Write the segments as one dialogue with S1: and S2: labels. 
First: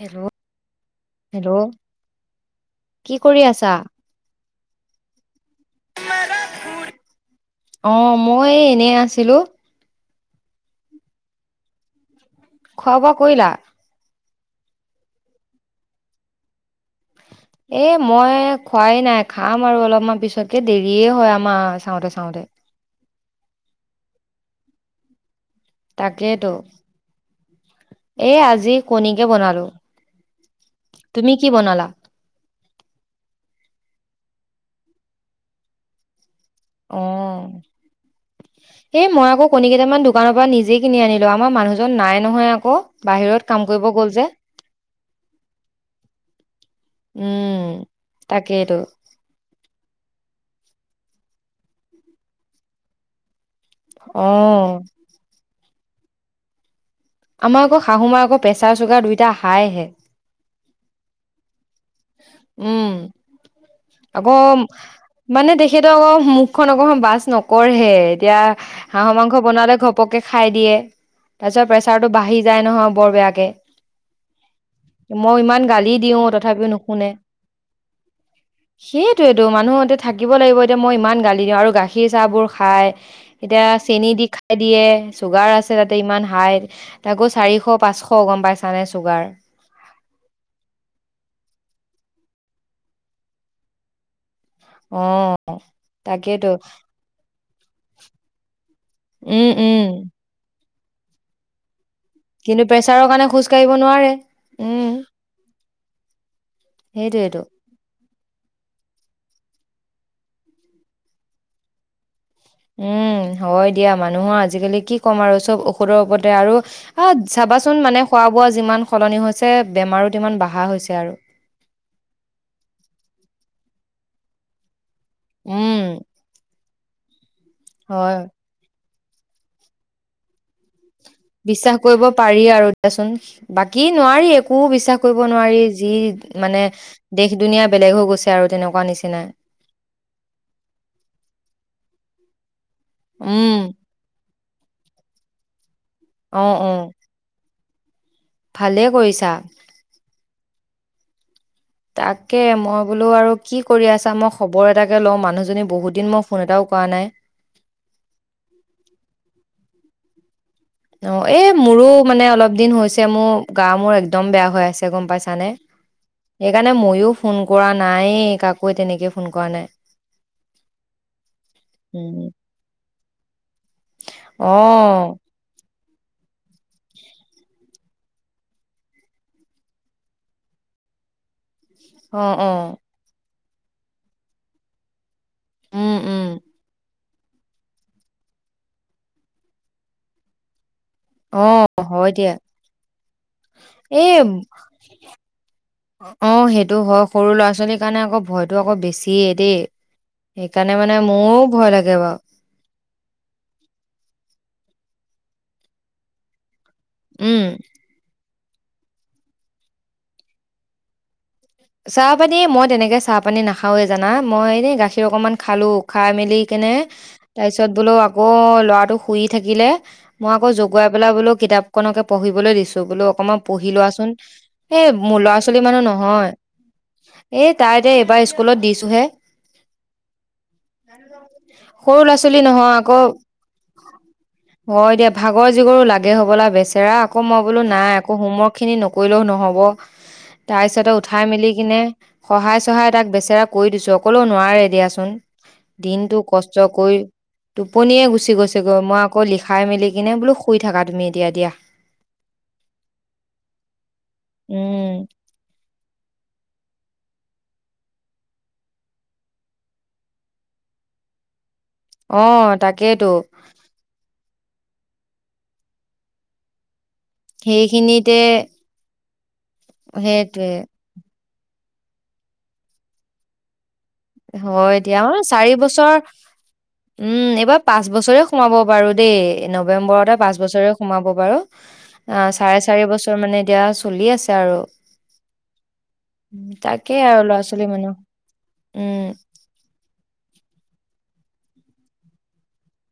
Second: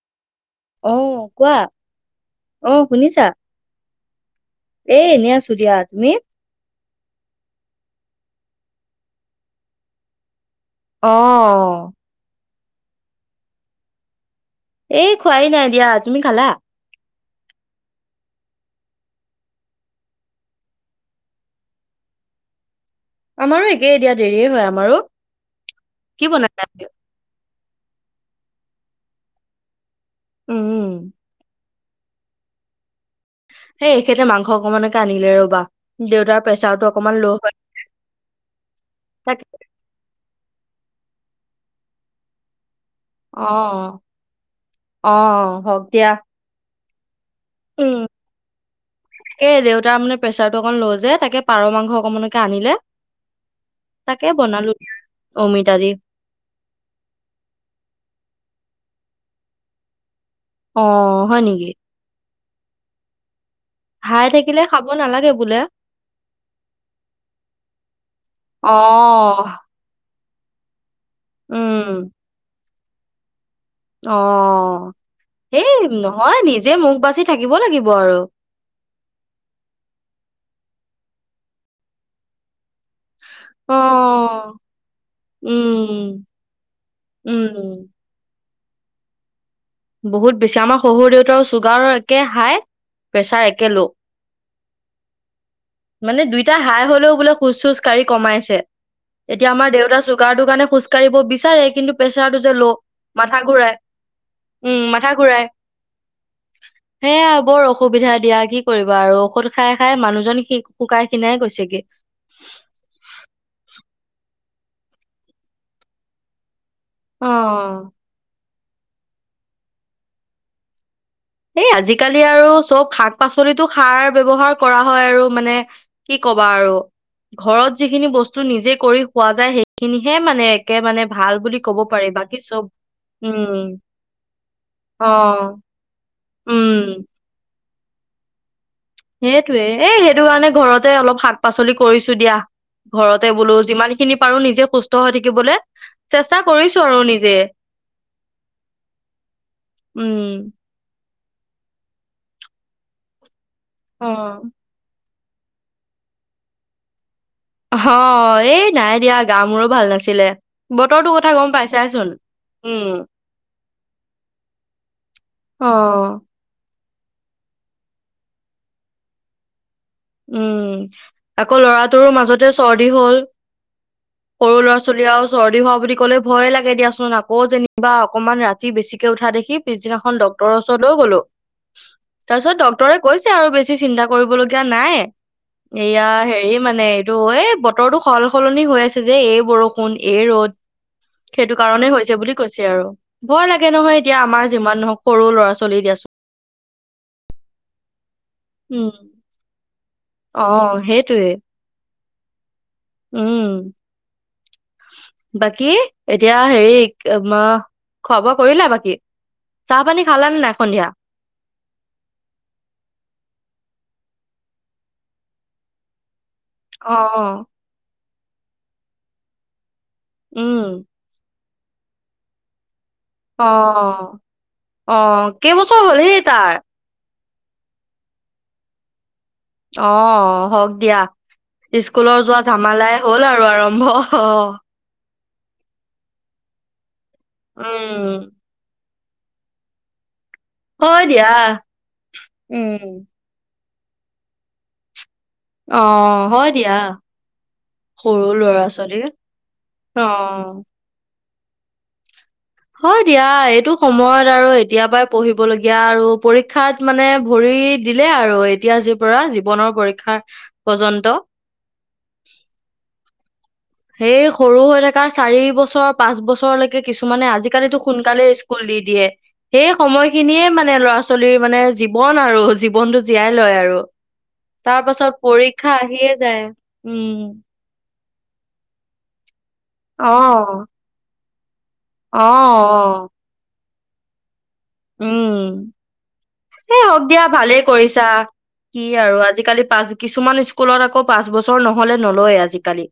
S1: Hello
S2: অ কোৱা,
S1: hello
S2: অহ
S1: কি
S2: শুনিছা
S1: কৰি আছা?
S2: এ এনে আছোঁ দিয়া তুমি
S1: অ মই এ এনে আছিলো
S2: অ
S1: খোৱা বোৱা কৰিলা
S2: এ খোৱাই নাই দিয়া তুমি খালা
S1: [inaudible] এ মই খোৱাই নাই খাম আৰু অলপমান পিছতকে দেৰিয়ে হয় আমাৰ চাওঁতে চাওঁতে
S2: আমাৰো একেই দিয়া দেৰিয়ে হয় আমাৰো কি
S1: তাকেইতো
S2: বনাইছে
S1: এ আজি কণীকে বনালো।
S2: উম
S1: তুমি কি বনালা
S2: সেই এখেতে মাংস অকমানকে আনিলে ৰবা দেউতাৰ প্ৰেচাৰটো
S1: অ
S2: অকমান ল' হয়
S1: এই মই
S2: তাকে
S1: আকৌ কণী কেইটামান দোকান পৰা নিজে কিনি আনিলো আমাৰ মানুহজন নাই নহয় আকৌ
S2: অ',
S1: বাহিৰত কাম কৰিব গ'ল যে
S2: অ', হওক দিয়া। উম
S1: তাকেইতো
S2: এ দেউতাৰ মানে প্ৰেচাৰটো অকণমান ল' যে তাকে পাৰ মাংস অকমানকে আনিলে
S1: অ
S2: তাকে বনালো অমিতা দি
S1: আমাৰ আকৌ শাহু মাৰ আকৌ প্ৰেছাৰ চুগাৰ দুইটা হাইহে
S2: অ হয় নেকি
S1: উম
S2: হাই
S1: আকৌ
S2: থাকিলে খাব নালাগে
S1: মানে
S2: বোলে।
S1: তেখেতে অক মুখখন অক বাছ নকঢ়ে এতিয়া হাঁহৰ মাংস
S2: অ'।
S1: বনালে ঘপক কে খাই দিয়ে তাৰ পিছত প্ৰেচাৰটো
S2: উম,
S1: বাঢ়ি যায় নহয় বৰ বেয়াকে
S2: অ'।
S1: মই ইমান
S2: এই
S1: গালি দিওঁ
S2: নহয়
S1: তথাপিও
S2: নিজে
S1: নু
S2: মুখ
S1: শুনে
S2: বাচি থাকিব লাগিব আৰু
S1: সেইটোৱেটো মানুহ এতিয়া থাকিব লাগিব। এতিয়া মই ইমান গালি দিওঁ আৰু গাখীৰ চাহ বোৰ খাই এতিয়া
S2: অ
S1: চেনি দি খাই দিয়ে চুগাৰ আছে তাতে ইমান
S2: উম
S1: হাই তাকো
S2: উম
S1: চাৰিশ পাঁচশ গম পাইছ ছানে ছুগাৰ
S2: বহুত বেছি আমাৰ শহুৰ দেউতাৰো ছুগাৰৰ একে হাই প্ৰেছাৰ একে ল'
S1: অ
S2: মানে
S1: তাকেইতো
S2: দুইটা হাই হ'লেও বোলে খোজ চোজ কাঢ়ি কমাইছে
S1: উম
S2: এতিয়া আমাৰ
S1: উম
S2: দেউতা চুগাৰটোৰ কাৰণে খোজ কঢ়িব বিচাৰে কিন্তু প্ৰেচাৰটো যে
S1: কিন্তু
S2: ল'
S1: প্ৰেছাৰৰ কাৰণে
S2: মাথা
S1: খোজ কাঢ়িব
S2: ঘূৰাই
S1: নোৱাৰে
S2: উম মাথা ঘূৰাই সেয়া
S1: সেইটোয়েতো
S2: বৰ অসুবিধা দিয়া কি কৰিবা আৰু ঔষধ খাই খাই মানুহজন খি শুকাই খিনাই গৈছেগে
S1: উম, হয় দিয়া মানুহৰ আজিকালি কি ক'ম আৰু চব ঔষধৰ ওপতে আৰু আহ
S2: অ
S1: চাবাচোন মানে খোৱা বোৱা। যিমান সলনি হৈছে বেমাৰো তিমান বাঢ়া হৈছে আৰু
S2: এই আজিকালি আৰু চব শাক পাচলিতো সাৰ ব্যৱহাৰ কৰা হয় আৰু মানে
S1: উম,
S2: কি কবা আৰু ঘৰত যিখিনি
S1: হয়
S2: বস্তু নিজে কৰি খোৱা যায় সেইখিনিহে মানে একে মানে ভাল বুলি
S1: বিশ্বাস
S2: ক'ব
S1: কৰিব
S2: বাকী
S1: পাৰি
S2: চব
S1: আৰু দিয়াচোন
S2: উম
S1: বাকী নোৱাৰি একো বিশ্বাস
S2: অ
S1: কৰিব নোৱাৰি যি মানে
S2: উম
S1: দেশ দুুনীয়া বেলেগ হৈ গৈছে আৰু তেনেকোৱা
S2: সেইটোৱে এই সেইটো কাৰণে ঘৰতে অলপ শাক পাচলি কৰিছো দিয়া ঘৰতে
S1: উম,
S2: বোলো যিমান খিনি পাৰো নিজে সুস্থ হৈ থাকিবলে চেষ্টা
S1: অ',
S2: কৰিছো
S1: অ',
S2: আৰু নিজে
S1: ভালে কৰিছা।
S2: উম!
S1: তাকে মই বোলো আৰু কি কৰি
S2: অ
S1: আছা মই খবৰ এটাকে ল'ম আৰু। মানুহজনী বহুত দিন মই ফোন এটাও কৰা নাই।
S2: অ এই নাই দিয়া গা মোৰো ভাল নাছিলে। বতৰটো
S1: অ
S2: কথা
S1: এ
S2: গম
S1: মোৰো
S2: পাইছাইচোন
S1: মানে অলপ দিন
S2: উম
S1: হৈছে মোৰ গা মোৰ একদম বেয়া হৈ আছে গম পাইছানে,
S2: অ
S1: সেইকাৰণে মই ও ফোন কৰা নাই কাকো তেনেকে ফোন কৰা নাই
S2: উম আকৌ ল'ৰাটোৰো
S1: উম
S2: মাজতে চৰ্দি হ'ল।
S1: অ
S2: সৰু ল'ৰা- ছোৱালী আও চৰ্দি হোৱা বুলি ক'লে ভয়ে লাগে দিয়াচোন আকৌ যেনিবা অকনমান ৰাতি বেছিকে উঠা দেখি পিছদিনাখন ডক্তৰৰ ওচৰত লৈ গলো
S1: অ অ
S2: তাৰপিছত ডক্তৰে কৈছে আৰু বেছি চিন্তা কৰিবলগীয়া নাই
S1: উম
S2: এয়া
S1: উম
S2: হেৰি মানে এইটো এই বতৰটো সল -সলনি হৈ আছে যে এই বৰষুণ এই ৰ'দ।
S1: উ
S2: সেইটো কাৰণেই হৈছে বুলি কৈছে আৰু, ভয় লাগে নহয়
S1: এই
S2: এতিয়া আমাৰ যিমান নহওক সৰু ল'ৰা -ছোৱালী দিয়াচোন।
S1: টো হয় সৰু ল'ৰা- ছোৱালীৰ কাৰণে আকৌ ভয়টো আকৌ
S2: উম
S1: বেছিয়েই দেই,
S2: অ
S1: সেইকাৰণে মানে
S2: সেইটোৱে
S1: মোৰ ভয় লাগে বাৰু।
S2: উম! বাকী এতিয়া হেৰি ম
S1: উম
S2: খোৱা বোৱা কৰিলা বাকী, চাহ পানী খালানে নাই সন্ধিয়া।
S1: চাহ -পানী মই তেনেকে চাহ পানী নাখাওৱে জানা মই এনে গাখীৰ অকনমান খালোঁ খাই মেলি কেনে তাৰ পিছত বোলো আকৌ ল'ৰাটো শুই থাকিলে মই আকৌ
S2: উম
S1: জগুৱাই পেলাই বোলো কিতাপখনকে পঢ়িবলৈ দিছোঁ। বোলো অকমান পঢ়ি লোৱাচোন
S2: অ
S1: এ মোৰ ল'ৰা- ছোৱালী
S2: কেইবছৰ
S1: মানুহ
S2: হ'ল সেই
S1: নহয়।
S2: তাৰ
S1: এ তাই এতিয়া এইবাৰ স্কুলত দিছোহে।
S2: অ হওক দিয়া
S1: সৰু ল'ৰা
S2: স্কুলৰ
S1: ছোৱালী
S2: যোৱা
S1: নহয় আকৌ
S2: ঝামালাই হ'ল আৰু আৰম্ভ অ।
S1: হয় দিয়া ভাগৰ জিগৰো লাগে হ'বলা বেচেৰা আকৌ মই বোলো নাই আক
S2: উম
S1: হোমৱৰ্কখিনি ন নকৰিলেও নহব তাৰপিছতে
S2: হয়
S1: উঠাই
S2: দিয়া
S1: মেলি কিনে সহায়
S2: উম
S1: চহাই তাক বেচেৰা কৰি দিছো অকলো নোৱাৰে দিয়াচোন,
S2: অ
S1: দিনতটো
S2: হয়
S1: কষ্ট
S2: দিয়া
S1: কৰি। টোপনিয়ে
S2: সৰু
S1: গুচি
S2: ল'ৰা
S1: গৈছেগৈ মই
S2: ছোৱালী
S1: আকৌ লিখাই মেলি
S2: অ
S1: কিনে বোলো শুই থাকা তুমি এতিয়া দিয়া।
S2: হয় দিয়া এইটো সময়ত আৰু এতিয়াৰ
S1: উম
S2: পৰাই পঢ়িবলগীয়া আৰু পৰীক্ষাত মানে ভৰি দিলে আৰু এতিয়া আ যি পৰা জীৱনৰ পৰীক্ষা পৰ্যন্ত।
S1: অ তাকেটো।
S2: এই সৰু হৈ থকা চাৰি বছৰ পাঁচ বছৰলৈকে কিছুমানে আজিকালিতো
S1: সেইখিনিতে
S2: সোনকালে স্কুল দি দিয়ে সেই সময় খিনিয়ে
S1: সেইটোৱে
S2: মানে ল'ৰা -ছোৱালী ছোৱালীৰ মানে জীৱন আৰু জীৱনটো জীয়াই লয় আৰু।
S1: হয়
S2: তাৰ
S1: দিয়া
S2: পাছত
S1: অহ চাৰি
S2: পৰীক্ষা
S1: বছৰ,
S2: আহিয়ে যায়
S1: উম! এইবাৰ পাঁচ বছৰে সোমাব বাৰু দেই নৱেম্বৰতে
S2: অ
S1: পাঁচ বছৰে সোমাব বাৰু। অ', চাৰে চাৰি বছৰ মানে এতিয়া চলি আছে আৰু।
S2: উম এই
S1: তাকেই
S2: হওক
S1: আৰু
S2: দিয়া
S1: ল'ৰা-
S2: ভালেই
S1: ছোৱালী মানুহ
S2: কৰিছা কি
S1: উম
S2: আৰু আজিকালি পাঁচ কিছুমান স্কুলত আকৌ পাঁচ বছৰ নহলে নলয়ে আজিকালি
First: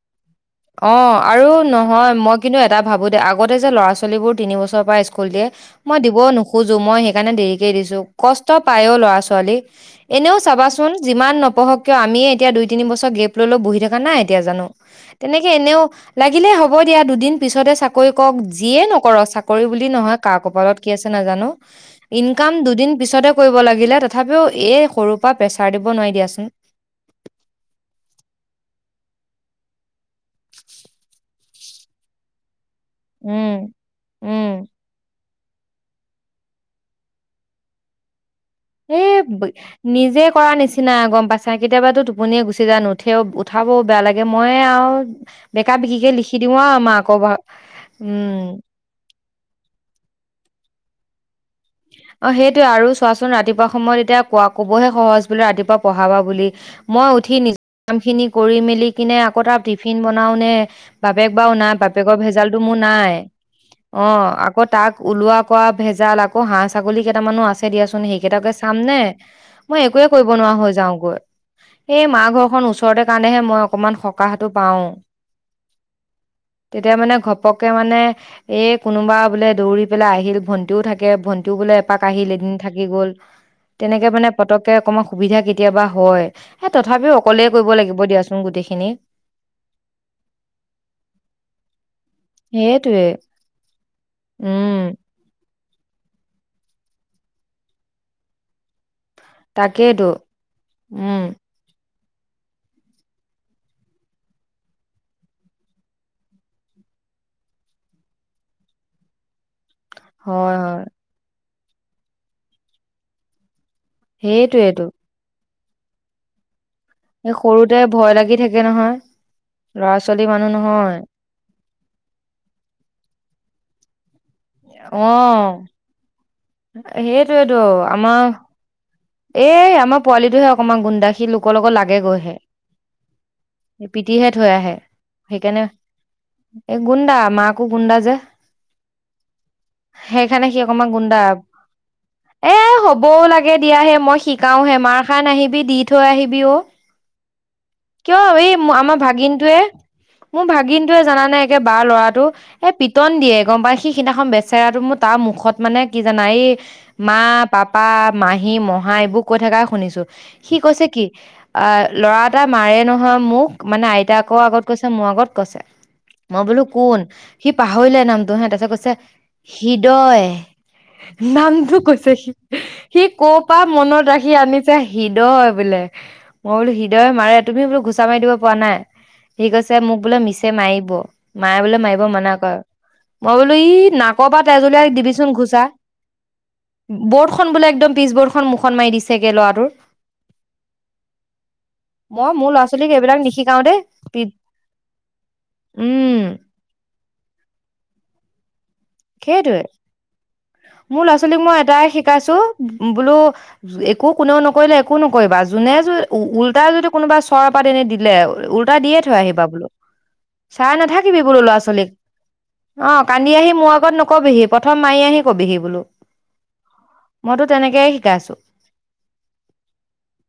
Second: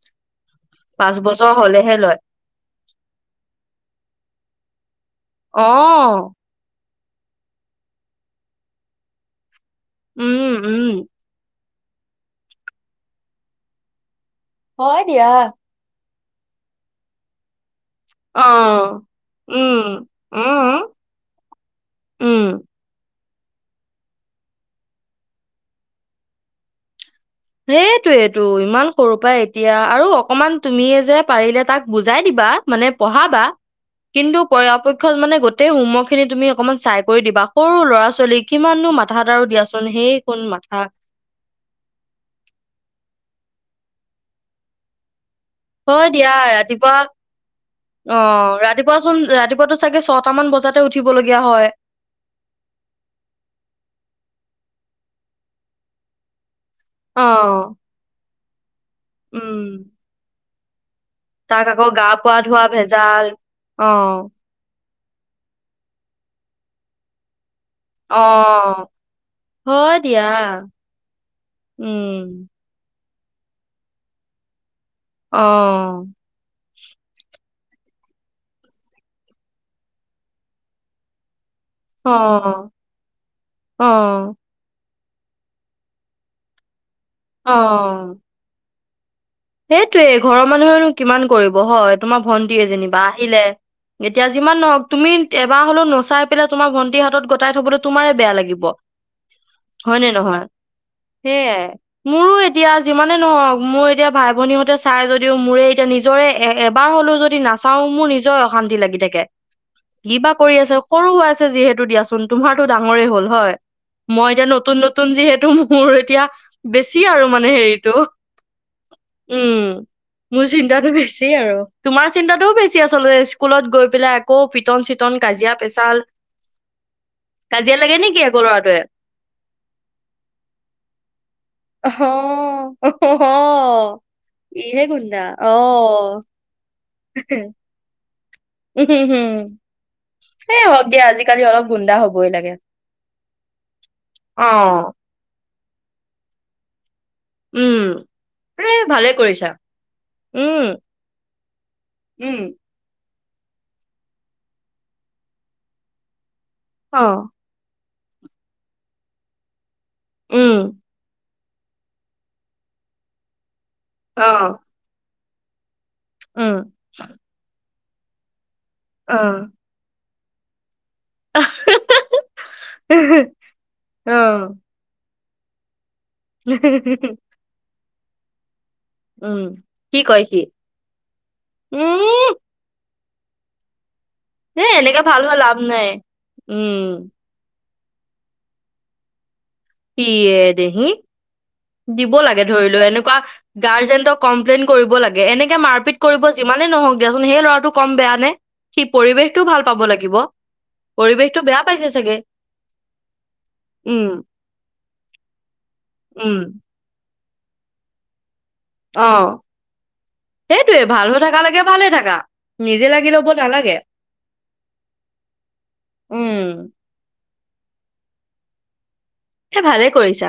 S2: পাঁচ
S1: অ', আৰু
S2: বছৰ হলেহে
S1: নহয়
S2: লয়
S1: মই কিন্তু এটা ভাবোঁ দেই আগতে যে ল'ৰা -ছোৱালীবোৰ তিন বছৰৰ পৰা স্কুল দিয়ে
S2: অ
S1: মই দিবও নোখোজো মই সেইকাৰণে দেৰিকে দিছো কষ্ট পায়ও ল'ৰা- ছোৱালী এনেও
S2: উম উম
S1: চাবাচোন যিমান নপঢ়ক কিয় আমিয়ে এতিয়া দুই -তিনি বছৰ গেপ লৈ -লৈ বহি থকা নাই এতিয়া জানো
S2: হয় দিয়া
S1: তেনেকে এনেও লাগিলে হ'ব দিয়া দুদিন পিছতে চাকৰি কৰক
S2: অ
S1: যিয়ে নকৰ চাকৰি
S2: উম
S1: বুলি নহয় কাৰ
S2: উম
S1: কপালত কি আছে নাজানো
S2: উম,
S1: ইনকাম দুদিন পিছতে কৰিব লাগিলে তথাপিও এই সৰু পৰা প্ৰেচাৰ দিব নোৱাৰি দিয়াচোন।
S2: সেইটোয়েটো ইমান সৰু পাই এতিয়া আৰু অকমান তুমিয়ে যে পাৰিলে তাক বুজাই দিবা মানে পঢ়াবা
S1: উম,
S2: কিন্তু
S1: উম।
S2: পৰাপক্ষত মানে গতি গোটেই হোমৱৰ্ক খিনি তুমি অকমান চাই কৰি দিবা সৰু ল'ৰা- ছোৱালীক
S1: এ' নিজে কৰা
S2: মাথা
S1: নিচিনা গম পাইছা কেতিয়াবাতোটো টোপনিয়ে গুচি যায় নুঠেও উঠাবও বেয়া লাগে ময়ে আৰু বেকা
S2: হয়
S1: বিকিকে
S2: দিয়া
S1: লিখি দিওঁ আৰু
S2: ৰাতিপুৱা
S1: মাক উম
S2: অহ ৰাতিপুৱাচোন ৰাতি ৰাতিপুৱাতো চাগে ছটামান বজাতে উঠিবলগীয়া হয়
S1: অহ, সেইটোয়ে আৰু চোৱাচোন ৰাতিপুৱা সময়ত এতিয়া কোৱা কবহে সহজ বোলে ৰাতিপুৱা পঢ়াবা বুলি মই
S2: অ
S1: উঠি নিজৰ কামখিনি কৰি মেলি কিনে আকৌ তাৰ
S2: উম
S1: টিফিন বনাওঁনে বাপেক বাৰু
S2: তাক
S1: নাই
S2: আকৌ গা
S1: বাপেকৰ
S2: পা
S1: ভেজালটো
S2: ধোৱা
S1: মোৰ নাই
S2: ভেজাল অ
S1: অহ আগত তাক ওলোৱা কৰা ভেজাল আকৌ হাঁহ- ছাগলী কেইটামানো আছে দিয়াচোন
S2: অ
S1: সেইকেইটাকে চাম নে মই
S2: হয়
S1: একোৱে
S2: দিয়া
S1: কৰিব নোৱাৰা হৈ যাওগৈ এই মাহ
S2: উম
S1: ঘৰখন ওচৰতে কাৰণেহে মই অকমান সকাহটো পাও।
S2: অ',
S1: তেতিয়া মানে ঘপককে মানে এই কোনোবা বোলে দৌৰি পেলাই আহিল ভন্টিও থাকে ভন্টি টো বোলে এপাক
S2: অ
S1: আহিল এদিন থাকি গ'ল তেনেকে
S2: অ
S1: মানে পতককে অকমান সুবিধা কেতিয়াবা হয় হে তথাপিও অকলে কৰিব লাগিব দিয়াচোন গোটেইখিনি।
S2: সেইটোৱে ঘৰৰ মানুহেনো কিমান কৰিব হয় তোমাৰ ভন্টিয়ে যেনিবা
S1: সেইটোৱে
S2: আহিলে এতিয়া যিমান নহক
S1: উম
S2: তুমি [unintelligible] পেলাই তোমাৰ ভন্টি হাতত গটাই থবলে তোমাৰে বেয়া লাগিব।
S1: তাকেইতো
S2: হয়নে নহয়
S1: উম
S2: সেয়াই। মোৰো এতিয়া যিমানে নহওক মোৰ এতিয়া ভাই ভনীহঁতে চাই যদিও মোৰে এতিয়া নিজৰে এবাৰ হলেও যদি নাচাও মোৰ নিজৰ অশান্তি লাগি থাকে।
S1: [inaudible]
S2: কিবা কৰি
S1: হয়
S2: আছে
S1: হয়
S2: সৰু হৈ আছে যিহেতু দিয়াচোন তোমাৰতো ডাঙৰেই হল হয়। মই এতিয়া নতুন
S1: সেইটোৱেইটো
S2: -নতুন যিহেতু মোৰ এতিয়া বেছি আৰু
S1: এই
S2: মানে
S1: সৰুতে
S2: হেৰিটো
S1: ভয় লাগি থাকে নহয়
S2: উম,
S1: ল'ৰা ছোৱালী
S2: মোৰ
S1: মানুহ
S2: চিন্তাটো
S1: নহয়
S2: বেছি আৰু। তোমাৰ চিন্তাটোও বেছি আচলতে স্কুলত গৈ পেলাই আকৌ পিটন- চিটন কাজিয়া পেচাল
S1: সেইটোৱেটো
S2: কাজিয়া লাগে নেকি
S1: আমাৰ
S2: আকৌ ল'ৰাটোৱে
S1: এ'আমাৰ পোৱালিটোহে অকমান গুণ্ডা সী লোকৰ লগত লাগে গৈহে
S2: অ',
S1: পিতিহে থৈ আহে
S2: ইহে গুণ্ডা
S1: সেইকাৰণে
S2: অ',
S1: এই গুণ্ডা মাকো গুডা যে
S2: [unintelligible]
S1: সেইকাৰণে সি
S2: এই হওক
S1: অকমান
S2: দিয়া
S1: গুণ্ডা
S2: আজিকালি অলপ গুণ্ডা হ'বই লাগে
S1: এ 'হবও লাগে এতিয়াহে মই শিকাওহে
S2: অ',
S1: মাৰ খায় নাহিবি দি থৈ আহিবি অ'।
S2: উম,
S1: কিয় এই
S2: এ
S1: আমাৰ
S2: ভালে কৰিছা
S1: ভাগিনটোৱে মোৰ
S2: উম,
S1: ভাগিনটোয়ে জানানে একে বাৰ ল'ৰাটো
S2: উম,
S1: এ'পিতন দিয়ে গম পাই সি সিদিনাখন বেচেৰাটো মোৰ তাৰ মুখত মানে কি জানা এই মা
S2: অ',
S1: -পাপ পাপা, মাহী-মহা এইবোৰ কৈ থাকাই শুনিছো
S2: উম,
S1: সি কৈছে কি? আহ ল'ৰা এটা মাৰে নহয় মোক মানে আইতাক
S2: অ',
S1: আগত কৈছে মোৰ আগত কৈছে মই
S2: উম,
S1: বোলো কোন সি পাহৰিলে নামটো হে তাৰ পিছত কৈছে
S2: অ',
S1: হৃদয় নামটো কৈছে সি সি কৰ পৰা মনত ৰাখি
S2: অ',
S1: আনিছে সি হৃদয় বোলে মই বোলো হৃদয়ে মাৰে তুমি বোলো ঘুচা মাৰি দিব পৰা নাই
S2: উম,
S1: সি কৈছে মোক
S2: কি
S1: বোলে
S2: কয় সি
S1: মিছে মাৰিব মায় বোলে মাৰিব
S2: উম
S1: মানা কৰ মই বোলো ই নাক কপা তেজ
S2: এ
S1: ওলায়
S2: এনেকে ভাল
S1: দিবিচোন
S2: হৈ লাভ
S1: ঘুছা
S2: নাই। উম,
S1: বৰ্ডখন বোলে পিচবৰ্ডখন মুখত মাৰি দিছেগে ল'ৰাটো
S2: ইয়ে এ দেহি দিব
S1: মই
S2: লাগে
S1: মোৰ ল'ৰা
S2: ধৰি লৈ
S1: ছোৱালীক
S2: এনেকোৱা
S1: এইবিলাক নিশিকাও দেই
S2: গাৰ্জেন্টক কমপ্লেইন কৰিব লাগে এনেকে মাৰপিত
S1: উম
S2: কৰিব যি মানে নহওক দিয়াচোন সেই ল'ৰাটো কম বেয়া নে সি পৰিৱেশটোও
S1: সেইটোয়ে
S2: ভাল পাব লাগিব
S1: মোৰ ল'ৰা ছোৱালীক
S2: পৰিৱেশটো
S1: মই
S2: বেয়া
S1: এটাই
S2: পাইছে চাগে
S1: শিকাইছো বোলো
S2: উম,
S1: একো কোনেও নক কৰিলে একো নকৰিবা যোনে য
S2: উম,
S1: উলটাই যদি কোনোবা চৰপাত এনি দিলে উল্টা দিয়ে থৈ
S2: অ',
S1: আহিবা বোলো। চাই
S2: সেইটোয়ে ভাল হৈ
S1: নাথাকিবি
S2: থাকা
S1: বোলো ল'ৰা
S2: লাগে ভালে
S1: ছোৱালীক
S2: থাকা নিজে
S1: অ
S2: লাগি ল'ব
S1: কান্দি আহি মোৰ
S2: নালাগে
S1: আগত নকবিহি প্ৰথম মাৰি আহি কবিহি বোলো
S2: উম,
S1: মইতো তেনেকেহে শিকাইছো
S2: সেই ভালে কৰিছা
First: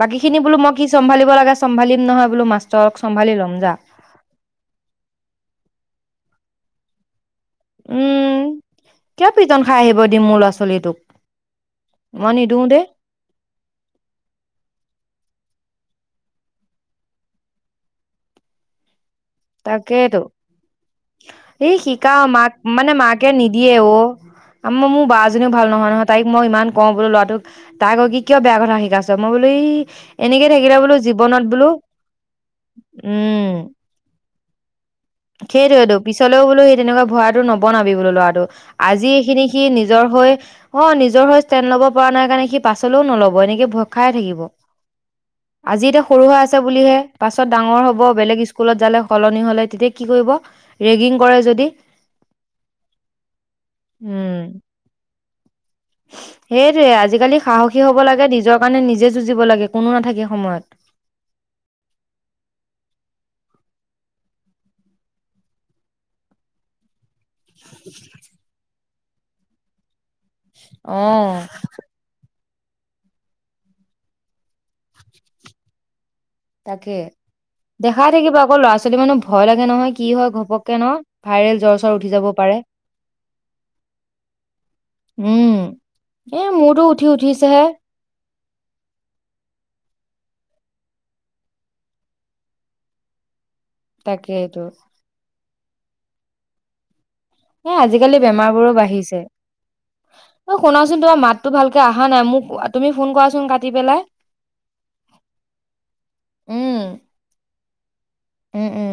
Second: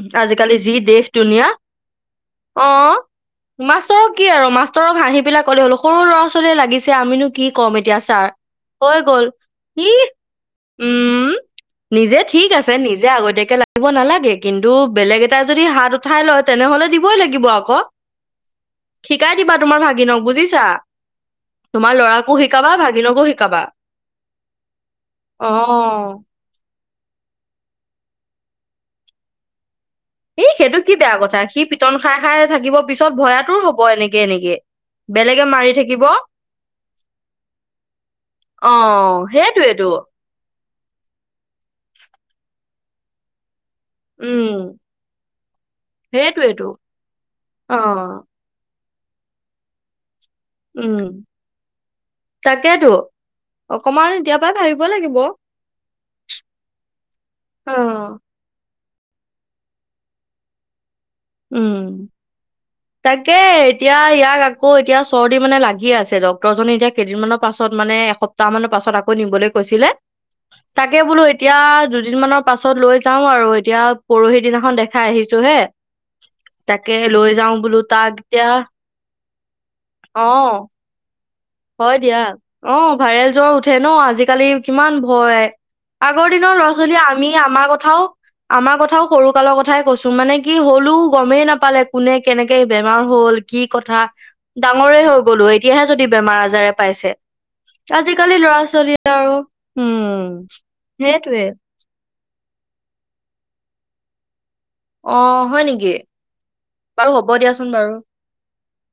S1: বাকীখিনি
S2: আজিকালি
S1: বোলো মই
S2: যি
S1: কি
S2: দেশ
S1: চম্ভালিব
S2: দুুনীয়া
S1: লাগে চম্ভালিম নহয় বোলো
S2: অ
S1: মাষ্টৰক চম্ভালি ল'ম যা
S2: মাষ্টৰক কি আৰু মাষ্টৰক হাঁহি পেলাই কলো সৰু ল'ৰা ছোৱালীয়ে লাগি ছে আমিনো কি ক'ম এতিয়া ছাৰ
S1: উম
S2: হৈ গল
S1: কিয় পিটন খাই
S2: ই
S1: আহিব দিম মোৰ ল'ৰা ছোৱালীটোক
S2: উম নিজে
S1: মই
S2: ঠিক
S1: নিদিওঁ
S2: আছে
S1: দেই
S2: নিজে আগতীয়াকে এক লাগিব নালাগে কিন্তু বেলেগ এটাই যদি হাত উঠাই লয় তেনেহলে দিবই লাগিব আকৌ
S1: [inaudible]
S2: শিকাই দিবা তোমাৰ
S1: তাকেইতো
S2: ভাগিনক বুজিছা।
S1: এই
S2: তোমাৰ
S1: শিকা
S2: ল'ৰাকো
S1: মাক
S2: শিকাবা
S1: মানে
S2: ভাগিনকো
S1: মাকে
S2: শিকাবা
S1: নিদিয়ে অ আ মই মোৰ
S2: অ
S1: বাজনীও ভাল নহয় নহয় তাইক মই ইমান কওঁ বোলো ল'ৰাটোক তাইক কি কিয় বেয়া কথা শিকাইছ মই বোলো ই
S2: এ
S1: এনেকে থাকিলে
S2: সেইটো
S1: বোলো
S2: কি বেয়া কথা
S1: জীৱনত
S2: সি
S1: বোলো
S2: পিটন খাই খাই থাকিব পিছত ভয়াতুৰ
S1: উম
S2: হ'ব এনেকে এ কে।
S1: সেইটোৱেতো পিছলেও বোলো সেই তেনেকোৱা ভয়াতুৰ নবনাবি বোলো ল'ৰাটো
S2: অ
S1: আজি এইখিনি সি
S2: সেইটোৱেতো
S1: নিজৰ হৈ অ নিজৰ হৈ ষ্টেণ্ড ল'ব পৰা নাই কাৰণে সি পাছলৈও নলব এনেকে ভয় খাই থাকিব।
S2: উম
S1: আজি এতিয়া সৰু হৈ আছে
S2: সেইটোৱেতো
S1: বুলিহে পাছত
S2: অ
S1: ডাঙৰ হব বেলেগ স্কুলত যালে সলনি হলে তেতিয়া কি কৰিব
S2: উম
S1: ৰেগিং কৰে যদি,
S2: তাকেতো অকমান এতিয়াৰ পৰা ভাবিব লাগিব।
S1: সেইটোৱে আজিকালি সাহসী হ'ব
S2: অ',
S1: লাগে নিজৰ কাৰণে নিজ জে যুজিব লাগে কোনো নাথাকে সময়ত
S2: উম তাকে এতিয়া ইয়াক আকৌ এতিয়া চৰ্দি মানে লাগি আছে ডক্তৰজনে এতিয়া কেইদিনমানৰ পাছত মানে এসপ্তাহ মানৰ পাছত আকৌ নিবলৈ কৈছিলে তাকে
S1: অ
S2: বোলো এতিয়া দুদিনমানৰ পাছত লৈ যাও আৰু এতিয়া পৰহি দিনাখন দেখাই আহিছো হে।
S1: [inaudible] তাকে
S2: লৈ যাওঁ বোলো
S1: দেখাই
S2: তাক
S1: থাকিবা
S2: এতিয়া
S1: আকৌ ল'ৰা ছোৱালী মানুহ ভয় লাগে নহয় কি হয়
S2: অ',
S1: ঘপককে ন ভাইৰেল জ্বৰ চৰ
S2: হয়
S1: উঠি
S2: দিয়া
S1: যাব পাৰে
S2: অ ভাইৰেল জ্বৰ উঠে ন আজিকালি কিমান ভয়।
S1: উম
S2: আগৰ
S1: এ
S2: দিনৰ ল'ৰা
S1: মোৰতো
S2: ছোৱালীয়ে
S1: উঠি
S2: আমি
S1: উঠিছেহে
S2: আমাৰ কথাও আমাৰ কথাও সৰু কালৰ কথাই কৈছো মানে কি হ'লেও গমেই নাপালে কোনে কেনেকে বেমাৰ হল কি কথা
S1: তাকেইটো
S2: ডাঙৰে হৈ গলো এতিয়াহে যদি বেমাৰ আজাৰে পাইছে
S1: হ আজিকালি বেমাৰ
S2: ল'ৰা
S1: বোৰো
S2: ছোৱালীয়ে
S1: বাঢ়িছে
S2: আৰু উম
S1: অ শুনাচোন তোমাৰ
S2: সেইটোৱে
S1: মাততো ভালকে অহা নাই মোক। তুমি ফোন কৰাচোন কাটি পেলাই
S2: অহ হয় নেকি
S1: উম
S2: বাৰু হ'ব দিয়াচোন বাৰু,
S1: উম উম